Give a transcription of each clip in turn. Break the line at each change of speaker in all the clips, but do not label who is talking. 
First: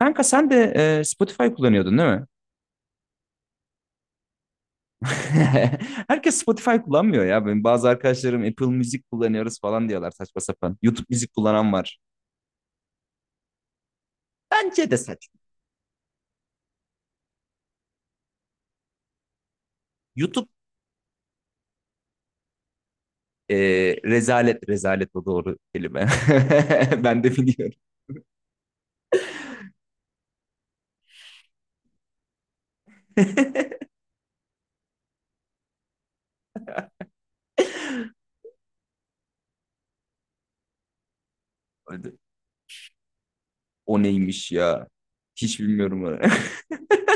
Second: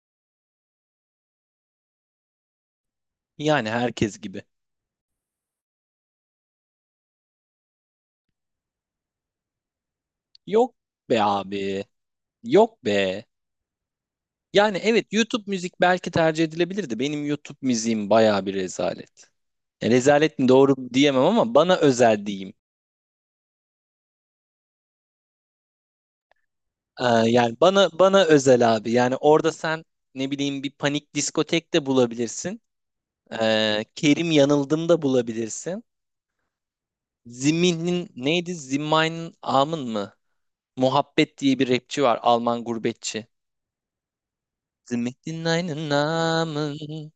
Kanka sen de Spotify kullanıyordun değil mi?
Yani herkes gibi.
Herkes Spotify kullanmıyor ya. Benim bazı arkadaşlarım Apple Music kullanıyoruz falan diyorlar saçma
Yok
sapan. YouTube
be
müzik
abi.
kullanan var.
Yok be. Yani
Bence de
evet
saçma.
YouTube müzik belki tercih edilebilirdi. Benim YouTube müziğim baya bir rezalet. E, rezalet mi
YouTube
doğru mu diyemem ama bana özel diyeyim.
e, rezalet, rezalet o doğru kelime.
Ee,
Ben de
yani
biliyorum.
bana özel abi. Yani orada sen ne bileyim bir panik diskotek de bulabilirsin. Kerim Yanıldım da bulabilirsin. Zimin'in neydi? Zimmein'in Amın mı? Muhabbet diye bir rapçi var. Alman gurbetçi.
O neymiş ya? Hiç
Zimin'in
bilmiyorum onu.
Amın.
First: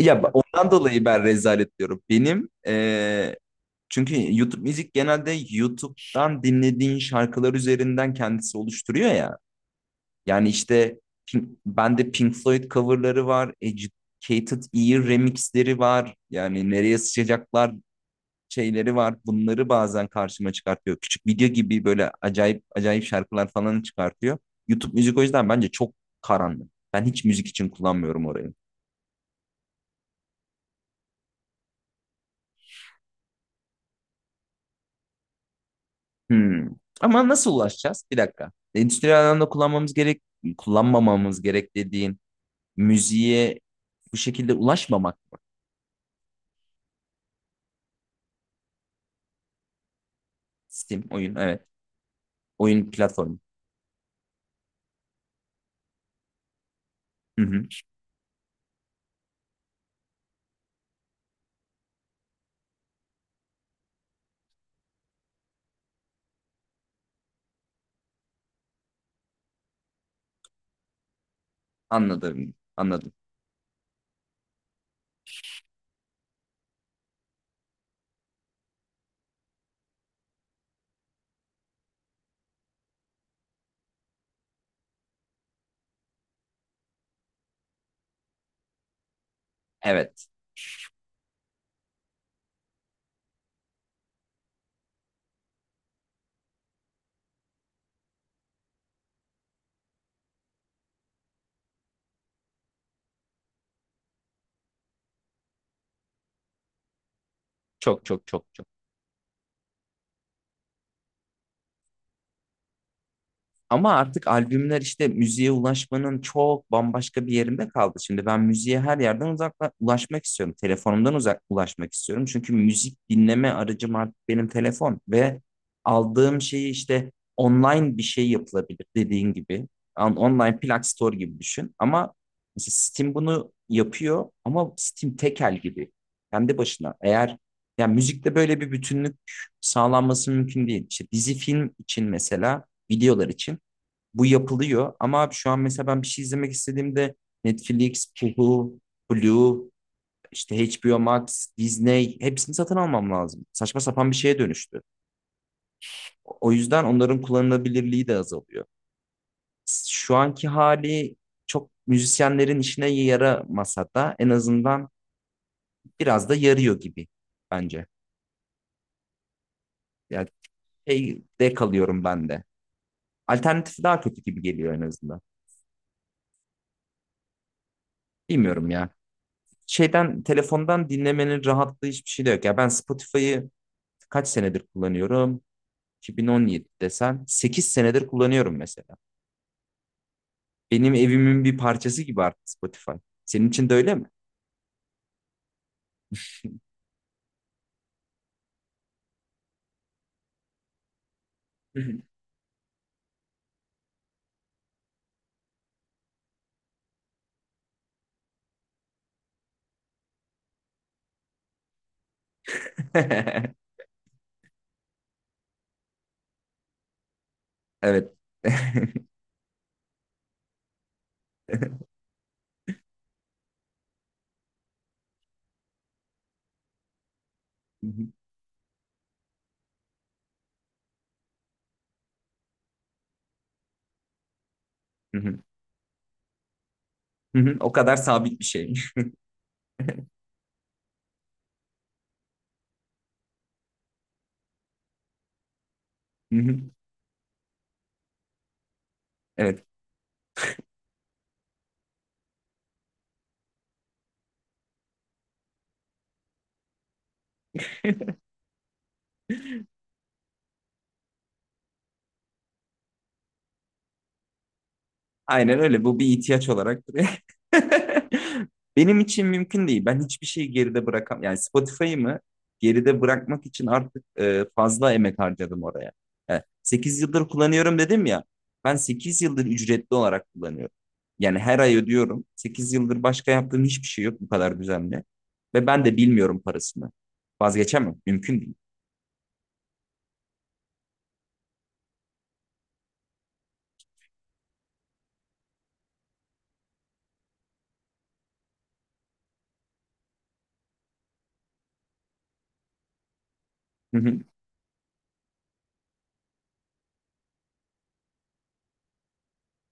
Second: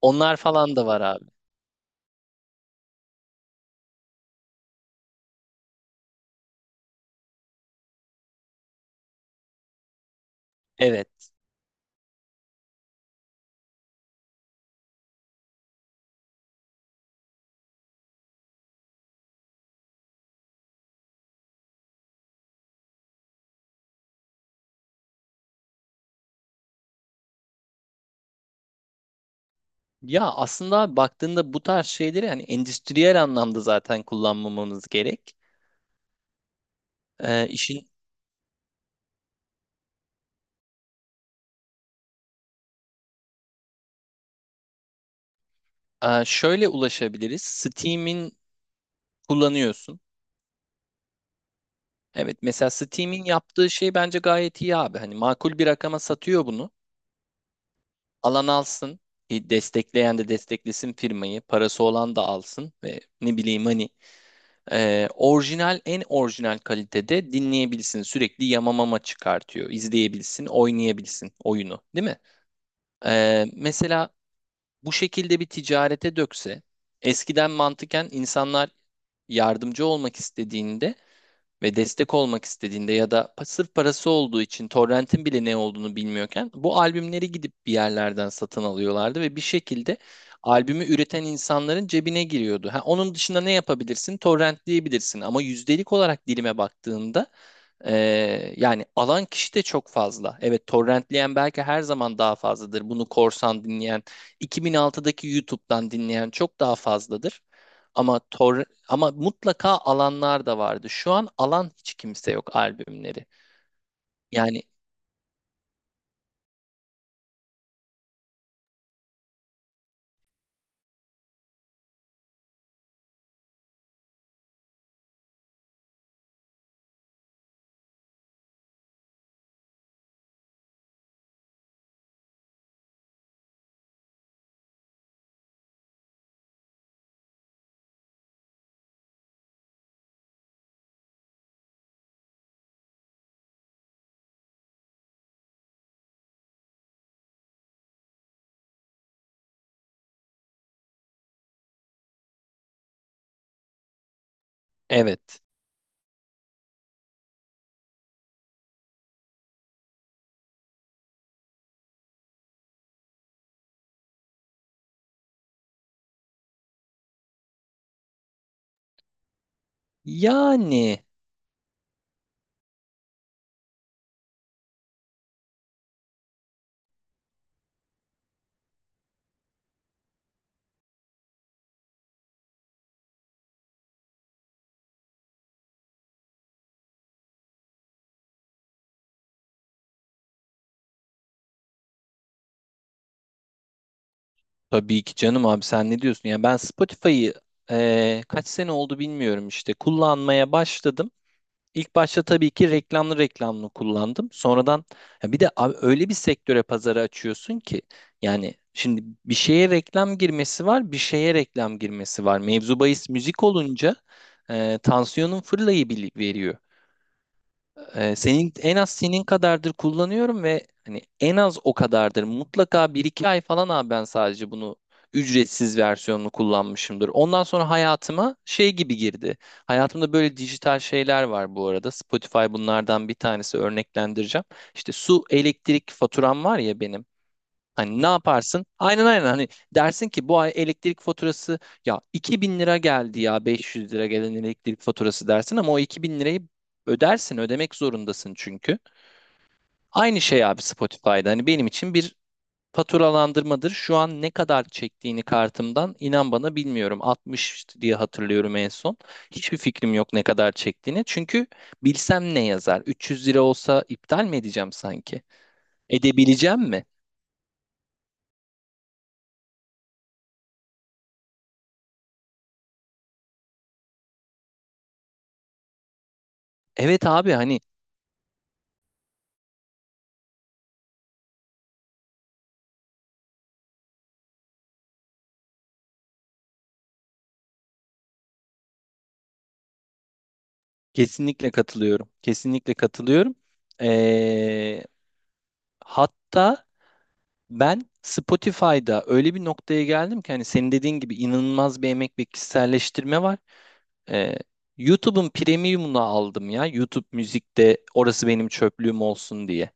Ya
Onlar
ondan
falan da var
dolayı ben
abi.
rezalet diyorum. Çünkü YouTube müzik genelde YouTube'dan dinlediğin şarkılar üzerinden kendisi oluşturuyor ya. Yani işte
Evet.
Bende Pink Floyd coverları var. Educated Ear remixleri var. Yani nereye sıçacaklar şeyleri var. Bunları bazen karşıma çıkartıyor. Küçük video gibi böyle acayip acayip şarkılar falan çıkartıyor. YouTube müzik o yüzden bence çok karanlık. Ben hiç müzik için kullanmıyorum orayı.
Ya aslında abi baktığında bu tarz şeyleri hani endüstriyel anlamda zaten kullanmamamız gerek.
Hmm. Ama
Ee,
nasıl
işin
ulaşacağız? Bir dakika. Endüstriyel alanda kullanmamız gerek, kullanmamamız gerek dediğin müziğe bu şekilde ulaşmamak mı?
şöyle ulaşabiliriz. Steam'in kullanıyorsun.
Steam oyun, evet.
Evet mesela
Oyun
Steam'in
platformu.
yaptığı şey bence gayet iyi abi. Hani makul bir rakama satıyor bunu.
Hı hı.
Alan alsın. Destekleyen de desteklesin firmayı. Parası olan da alsın ve ne bileyim hani orijinal en orijinal kalitede dinleyebilsin. Sürekli yamamama çıkartıyor. İzleyebilsin, oynayabilsin oyunu, değil mi?
Anladım, anladım.
Mesela bu şekilde bir ticarete dökse eskiden mantıken insanlar yardımcı olmak istediğinde ve destek olmak istediğinde ya da sırf parası olduğu için torrentin bile ne olduğunu bilmiyorken bu albümleri gidip bir yerlerden satın alıyorlardı ve bir şekilde
Evet.
albümü üreten insanların cebine giriyordu. Ha, onun dışında ne yapabilirsin? Torrentleyebilirsin ama yüzdelik olarak dilime baktığında yani alan kişi de çok fazla. Evet, torrentleyen belki her zaman daha fazladır. Bunu korsan dinleyen, 2006'daki YouTube'dan dinleyen çok daha fazladır.
Çok
Ama
çok çok
tor
çok.
ama mutlaka alanlar da vardı. Şu an alan hiç kimse yok albümleri.
Ama artık
Yani
albümler işte müziğe ulaşmanın çok bambaşka bir yerinde kaldı. Şimdi ben müziğe her yerden uzakla ulaşmak istiyorum. Telefonumdan uzak ulaşmak istiyorum. Çünkü müzik dinleme aracım artık benim telefon ve aldığım şeyi işte online bir şey yapılabilir, dediğin gibi. Online plak store gibi düşün. Ama mesela Steam bunu yapıyor, ama Steam tekel gibi. Kendi başına. Eğer yani müzikte böyle bir bütünlük sağlanması mümkün değil. İşte dizi film için mesela, videolar için bu yapılıyor. Ama abi şu an mesela ben bir şey izlemek istediğimde Netflix, Hulu, Blue, işte HBO Max, Disney, hepsini satın almam lazım. Saçma sapan bir şeye dönüştü.
evet.
O yüzden onların kullanılabilirliği de azalıyor. Şu anki hali çok müzisyenlerin işine yaramasa da en azından biraz da yarıyor gibi bence. Yani
Yani
şeyde kalıyorum ben de. Alternatifi daha kötü gibi geliyor en azından. Bilmiyorum ya. Şeyden, telefondan dinlemenin rahatlığı hiçbir şey de yok. Ya ben Spotify'ı kaç senedir kullanıyorum? 2017 desen 8 senedir kullanıyorum mesela. Benim evimin bir parçası gibi artık Spotify. Senin için de öyle mi?
tabii ki canım abi, sen ne diyorsun? Ya ben Spotify'ı kaç sene oldu bilmiyorum işte kullanmaya başladım. İlk başta tabii ki reklamlı reklamlı kullandım. Sonradan ya bir de abi öyle bir sektöre pazarı açıyorsun ki yani şimdi bir şeye reklam girmesi var, bir şeye reklam girmesi var. Mevzu bahis müzik olunca tansiyonun fırlayı veriyor.
Evet.
Senin en az senin kadardır kullanıyorum ve hani en az o kadardır. Mutlaka bir iki ay falan abi ben sadece bunu ücretsiz versiyonunu kullanmışımdır. Ondan sonra hayatıma şey gibi girdi. Hayatımda böyle dijital şeyler var bu arada. Spotify bunlardan bir tanesi, örneklendireceğim. İşte su, elektrik faturam var ya benim.
O kadar
Hani ne
sabit bir
yaparsın?
şey.
Aynen aynen, hani dersin ki bu ay elektrik faturası ya 2.000 lira geldi ya 500 lira gelen elektrik faturası dersin ama o 2.000 lirayı ödersin, ödemek zorundasın çünkü.
Evet.
Aynı şey abi Spotify'da, hani benim için bir faturalandırmadır. Şu an ne kadar çektiğini kartımdan inan bana bilmiyorum, 60 diye hatırlıyorum en son. Hiçbir fikrim yok ne kadar çektiğini çünkü bilsem ne yazar, 300 lira olsa iptal mi edeceğim sanki?
Aynen öyle. Bu bir ihtiyaç
Edebileceğim mi?
olarak duruyor. Benim için mümkün değil. Ben hiçbir şeyi geride bırakam. Yani Spotify'ı mı geride bırakmak için artık fazla emek harcadım oraya. Yani 8
Evet abi,
yıldır
hani.
kullanıyorum dedim ya. Ben 8 yıldır ücretli olarak kullanıyorum. Yani her ay ödüyorum. 8 yıldır başka yaptığım hiçbir şey yok bu kadar düzenli. Ve ben de bilmiyorum parasını. Vazgeçemem. Mümkün değil.
Kesinlikle katılıyorum. Kesinlikle katılıyorum. Ee, Hatta ben Spotify'da öyle bir noktaya geldim ki hani senin dediğin gibi inanılmaz bir emek ve kişiselleştirme var. Ee, YouTube'un premium'unu aldım ya. YouTube müzikte orası benim çöplüğüm olsun diye.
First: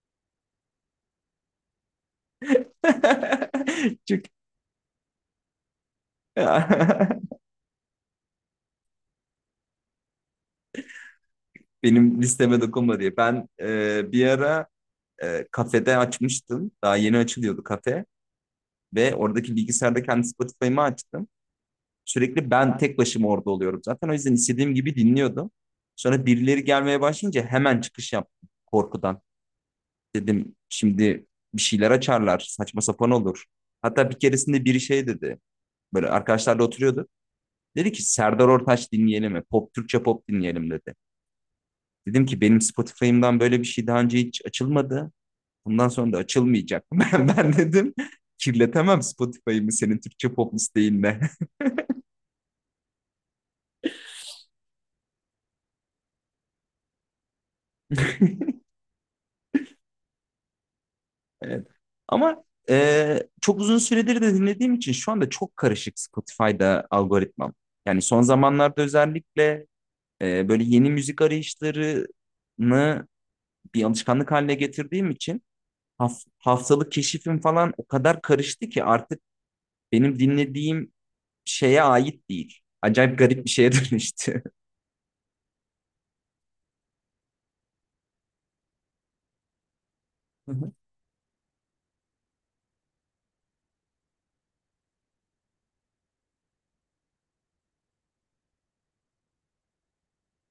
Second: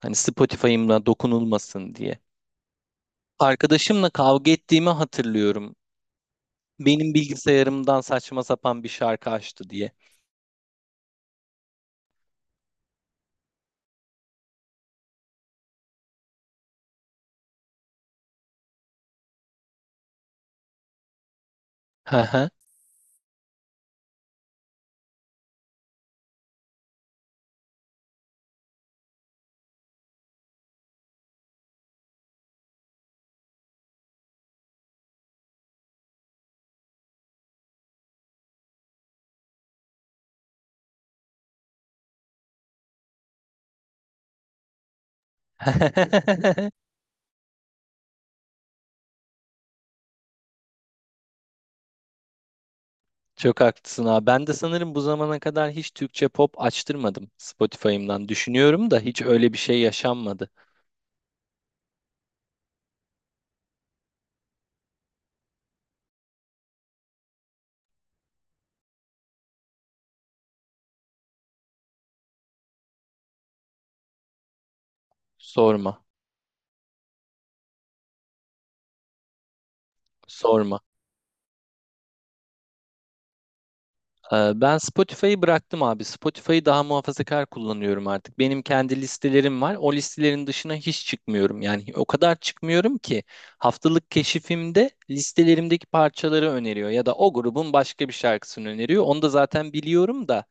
Hani Spotify'ımla dokunulmasın diye. Arkadaşımla
Çok
kavga ettiğimi hatırlıyorum. Benim bilgisayarımdan saçma sapan bir şarkı açtı diye.
Benim listeme dokunma diye. Ben bir ara kafede açmıştım. Daha yeni açılıyordu kafe. Ve oradaki bilgisayarda kendi Spotify'ımı açtım.
Hı hı.
Sürekli ben tek başıma orada oluyorum zaten. O yüzden istediğim gibi dinliyordum. Sonra birileri gelmeye başlayınca hemen çıkış yaptım korkudan. Dedim şimdi bir şeyler açarlar. Saçma sapan olur. Hatta bir keresinde biri şey dedi. Böyle arkadaşlarla oturuyorduk. Dedi ki Serdar Ortaç dinleyelim mi? Türkçe pop dinleyelim dedi. Dedim ki benim Spotify'ımdan böyle bir şey daha önce hiç açılmadı. Bundan sonra da açılmayacak. Ben dedim, kirletemem Spotify'ımı senin Türkçe pop listeyinle.
Çok haklısın abi. Ben de sanırım bu zamana kadar hiç Türkçe pop açtırmadım Spotify'ımdan. Düşünüyorum da hiç öyle bir şey yaşanmadı.
Evet. Ama çok uzun süredir de dinlediğim için şu anda çok karışık Spotify'da algoritmam. Yani son zamanlarda özellikle böyle yeni müzik arayışlarını bir alışkanlık haline getirdiğim için
Sorma,
haftalık keşifim falan o kadar karıştı ki artık benim
sorma.
dinlediğim şeye ait değil. Acayip garip bir şeye dönüştü.
Ben Spotify'ı bıraktım abi. Spotify'ı daha muhafazakar kullanıyorum artık. Benim kendi listelerim var. O listelerin
Hı
dışına hiç çıkmıyorum. Yani o kadar çıkmıyorum ki haftalık keşifimde listelerimdeki parçaları öneriyor ya da o grubun başka bir şarkısını öneriyor. Onu da zaten biliyorum da.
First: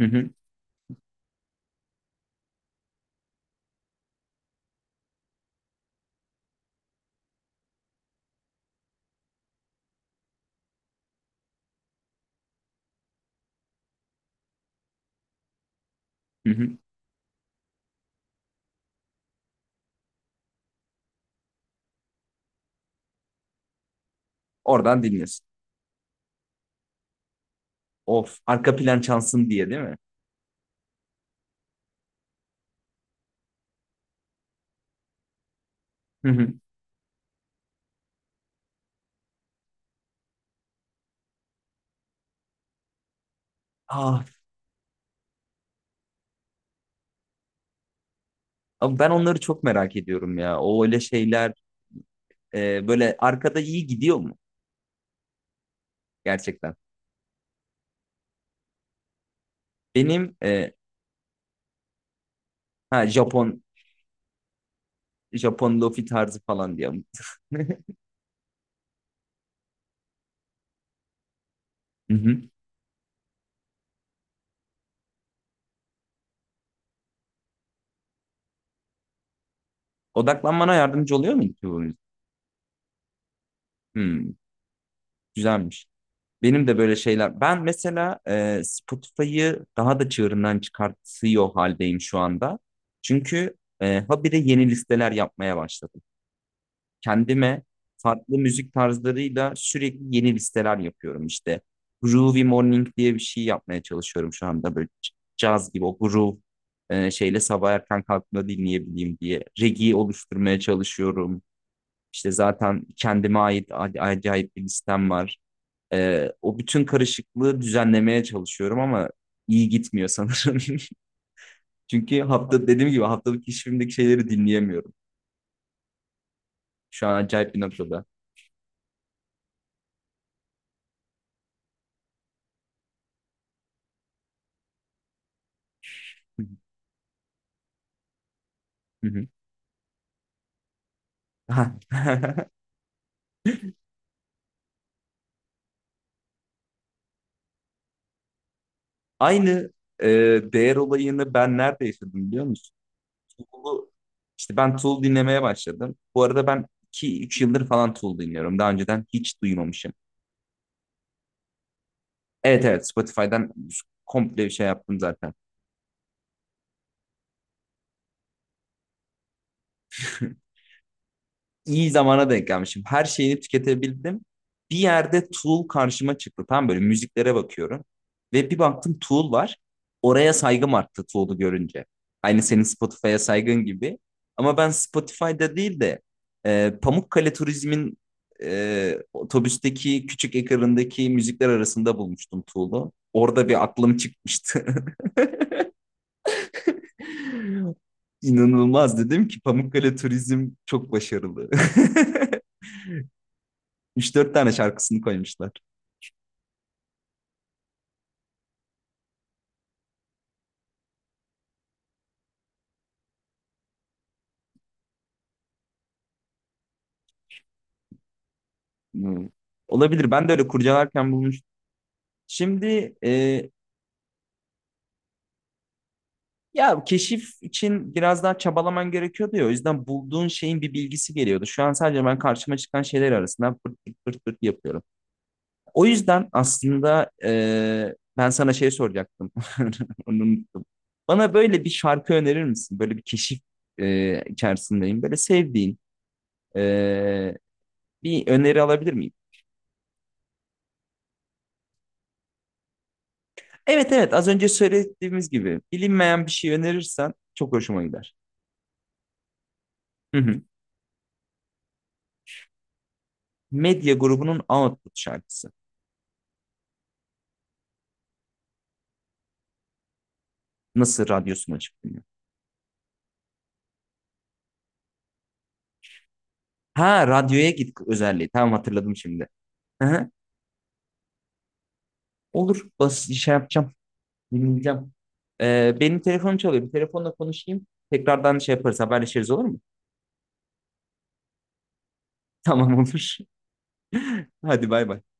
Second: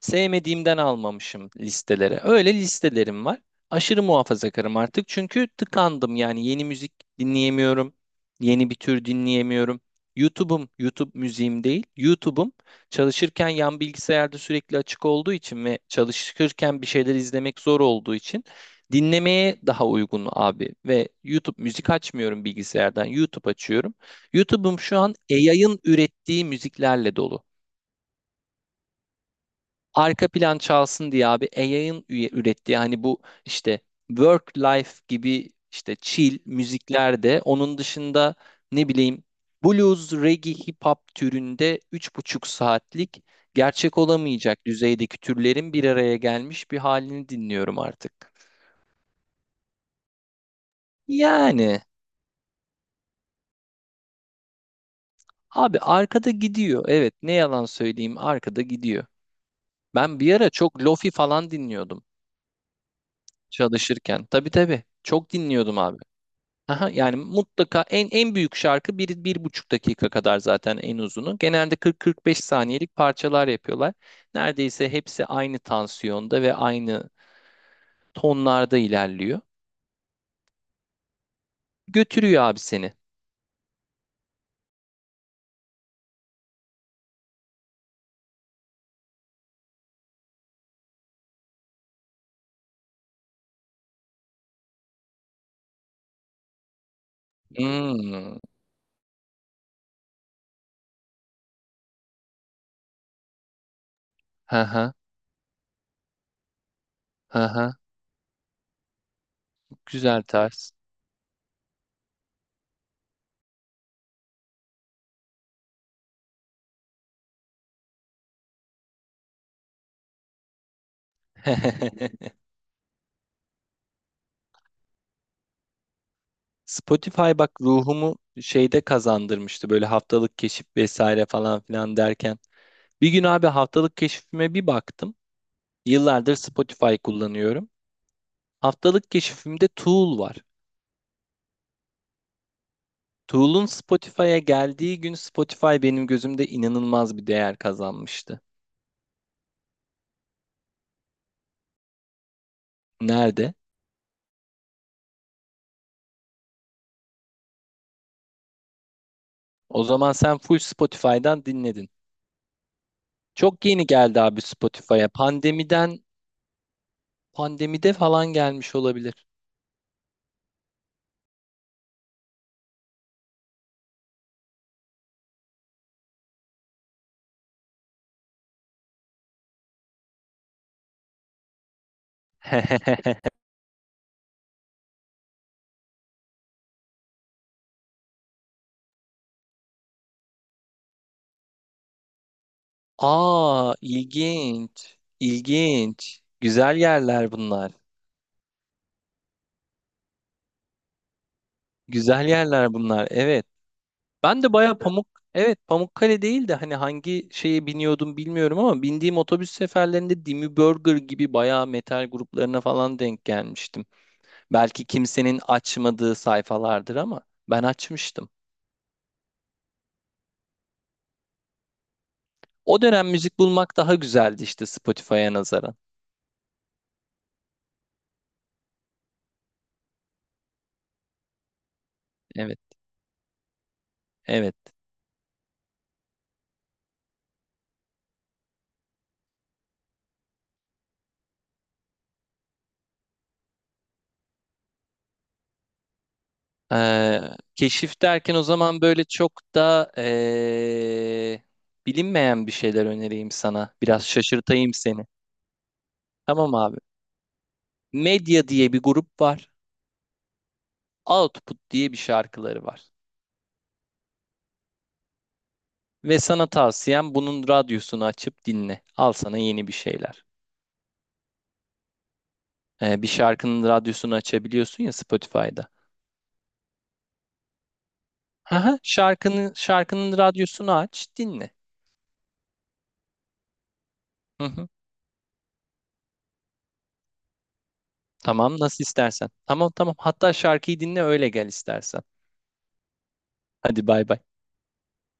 hı,
Sevmediğimden almamışım listelere. Öyle listelerim var. Aşırı muhafazakarım artık çünkü tıkandım, yani yeni müzik dinleyemiyorum. Yeni bir tür dinleyemiyorum. YouTube'um, YouTube müziğim değil. YouTube'um çalışırken yan bilgisayarda sürekli açık olduğu için ve
hı hı.
çalışırken bir şeyler izlemek zor olduğu için dinlemeye daha uygun abi. Ve YouTube müzik açmıyorum bilgisayardan, YouTube açıyorum. YouTube'um şu
Oradan
an
dinlesin.
yayın ürettiği müziklerle dolu,
Of, arka plan çalsın diye, değil mi?
arka plan çalsın diye abi. AI'ın ürettiği hani bu işte work life gibi işte
Hı
chill
hı.
müzikler, de onun dışında ne bileyim blues, reggae, hip hop türünde 3,5 saatlik gerçek
Ah,
olamayacak düzeydeki türlerin bir araya gelmiş bir halini dinliyorum artık.
abi ben onları çok merak ediyorum ya. O öyle şeyler
Yani
böyle arkada iyi gidiyor mu
abi arkada
gerçekten?
gidiyor. Evet, ne yalan söyleyeyim, arkada gidiyor. Ben bir
Benim
ara
e,
çok lofi falan dinliyordum
ha, Japon
çalışırken. Tabii tabii çok dinliyordum
Japon
abi.
lofi tarzı falan
Aha,
diye.
yani mutlaka en büyük şarkı bir, bir buçuk dakika kadar zaten en uzunu. Genelde
Hı hı.
40-45 saniyelik parçalar yapıyorlar. Neredeyse hepsi aynı tansiyonda ve aynı tonlarda ilerliyor.
Odaklanmana yardımcı oluyor mu ki bu müzik?
Götürüyor abi seni.
Hmm, güzelmiş. Benim de böyle şeyler. Ben mesela Spotify'ı daha da çığırından çıkartıyor haldeyim şu anda. Çünkü habire yeni listeler yapmaya başladım. Kendime
Hmm.
farklı müzik tarzlarıyla sürekli yeni listeler yapıyorum işte. Groovy Morning diye bir şey yapmaya çalışıyorum şu anda, böyle
Aha,
caz gibi, o groove şeyle sabah
aha.
erken kalktığımda dinleyebileyim diye. Reggae
Güzel
oluşturmaya
tarz.
çalışıyorum. İşte zaten kendime ait acayip bir listem var. O bütün karışıklığı düzenlemeye çalışıyorum ama iyi gitmiyor sanırım. Çünkü dediğim gibi haftalık işimdeki şeyleri dinleyemiyorum. Şu an
Spotify bak
acayip bir noktada.
ruhumu şeyde kazandırmıştı, böyle haftalık keşif vesaire falan filan derken. Bir gün abi haftalık keşfime bir baktım. Yıllardır
Hı
Spotify kullanıyorum.
hı,
Haftalık
hı hı.
keşifimde Tool var. Tool'un Spotify'a geldiği gün Spotify benim gözümde inanılmaz bir değer kazanmıştı.
Aynı e, değer olayını ben nerede yaşadım biliyor musun?
Nerede?
Tool'u, işte ben Tool dinlemeye başladım. Bu arada ben iki üç yıldır falan Tool dinliyorum. Daha önceden hiç
O
duymamışım.
zaman sen full Spotify'dan dinledin.
Evet evet, Spotify'dan
Çok yeni geldi abi
komple bir şey yaptım
Spotify'a.
zaten.
Pandemiden, pandemide falan gelmiş olabilir.
iyi zamana denk gelmişim. Her şeyini tüketebildim. Bir yerde Tool karşıma çıktı. Tam böyle müziklere bakıyorum. Ve bir baktım Tool var. Oraya saygım arttı Tool'u görünce. Aynı senin Spotify'a saygın gibi. Ama ben Spotify'da değil de Pamukkale Turizm'in otobüsteki küçük ekranındaki müzikler arasında bulmuştum Tool'u. Orada bir
Aa,
aklım çıkmıştı.
ilginç. İlginç. Güzel yerler bunlar.
İnanılmaz, dedim ki Pamukkale Turizm çok başarılı.
Güzel yerler bunlar. Evet.
Üç dört
Ben
tane
de baya
şarkısını koymuşlar.
Evet, Pamukkale değil de hani hangi şeye biniyordum bilmiyorum ama bindiğim otobüs seferlerinde Dimi Burger gibi baya metal gruplarına falan denk gelmiştim. Belki kimsenin açmadığı sayfalardır ama ben açmıştım.
Hmm. Olabilir. Ben de öyle kurcalarken bulmuştum.
O
Şimdi
dönem müzik bulmak daha güzeldi işte Spotify'a nazaran.
ya keşif için biraz daha çabalaman gerekiyordu ya. O yüzden bulduğun şeyin bir bilgisi geliyordu. Şu an sadece ben karşıma
Evet,
çıkan şeyler arasından pırt pırt pırt, pırt
evet.
yapıyorum. O yüzden aslında ben sana şey soracaktım. Onu unuttum. Bana böyle bir şarkı önerir misin? Böyle bir keşif içerisindeyim. Böyle sevdiğin
Ee,
e,
Keşif
bir
derken o
öneri
zaman
alabilir
böyle
miyim?
çok da bilinmeyen bir şeyler önereyim sana.
Evet
Biraz
evet, az önce
şaşırtayım seni.
söylediğimiz gibi bilinmeyen bir şey
Tamam abi.
önerirsen çok hoşuma gider.
Medya diye bir grup var.
Hı hı.
Output diye bir şarkıları var.
Medya grubunun Output şarkısı.
Ve sana tavsiyem bunun radyosunu açıp dinle. Al sana yeni bir şeyler.
Nasıl radyosunu açıp dinliyor?
Bir şarkının radyosunu açabiliyorsun ya Spotify'da.
Ha, radyoya git özelliği. Tamam,
Aha,
hatırladım şimdi.
şarkının
Hı hı.
şarkının radyosunu aç, dinle.
Olur, bas şey yapacağım.
Hı hı.
Dinleyeceğim. Benim telefonum çalıyor. Bir telefonla konuşayım. Tekrardan şey
Tamam,
yaparız,
nasıl istersen.
haberleşiriz, olur mu?
Tamam tamam. Hatta şarkıyı dinle öyle gel istersen.
Tamam olur.
Hadi bay bay.
Hadi bay bay.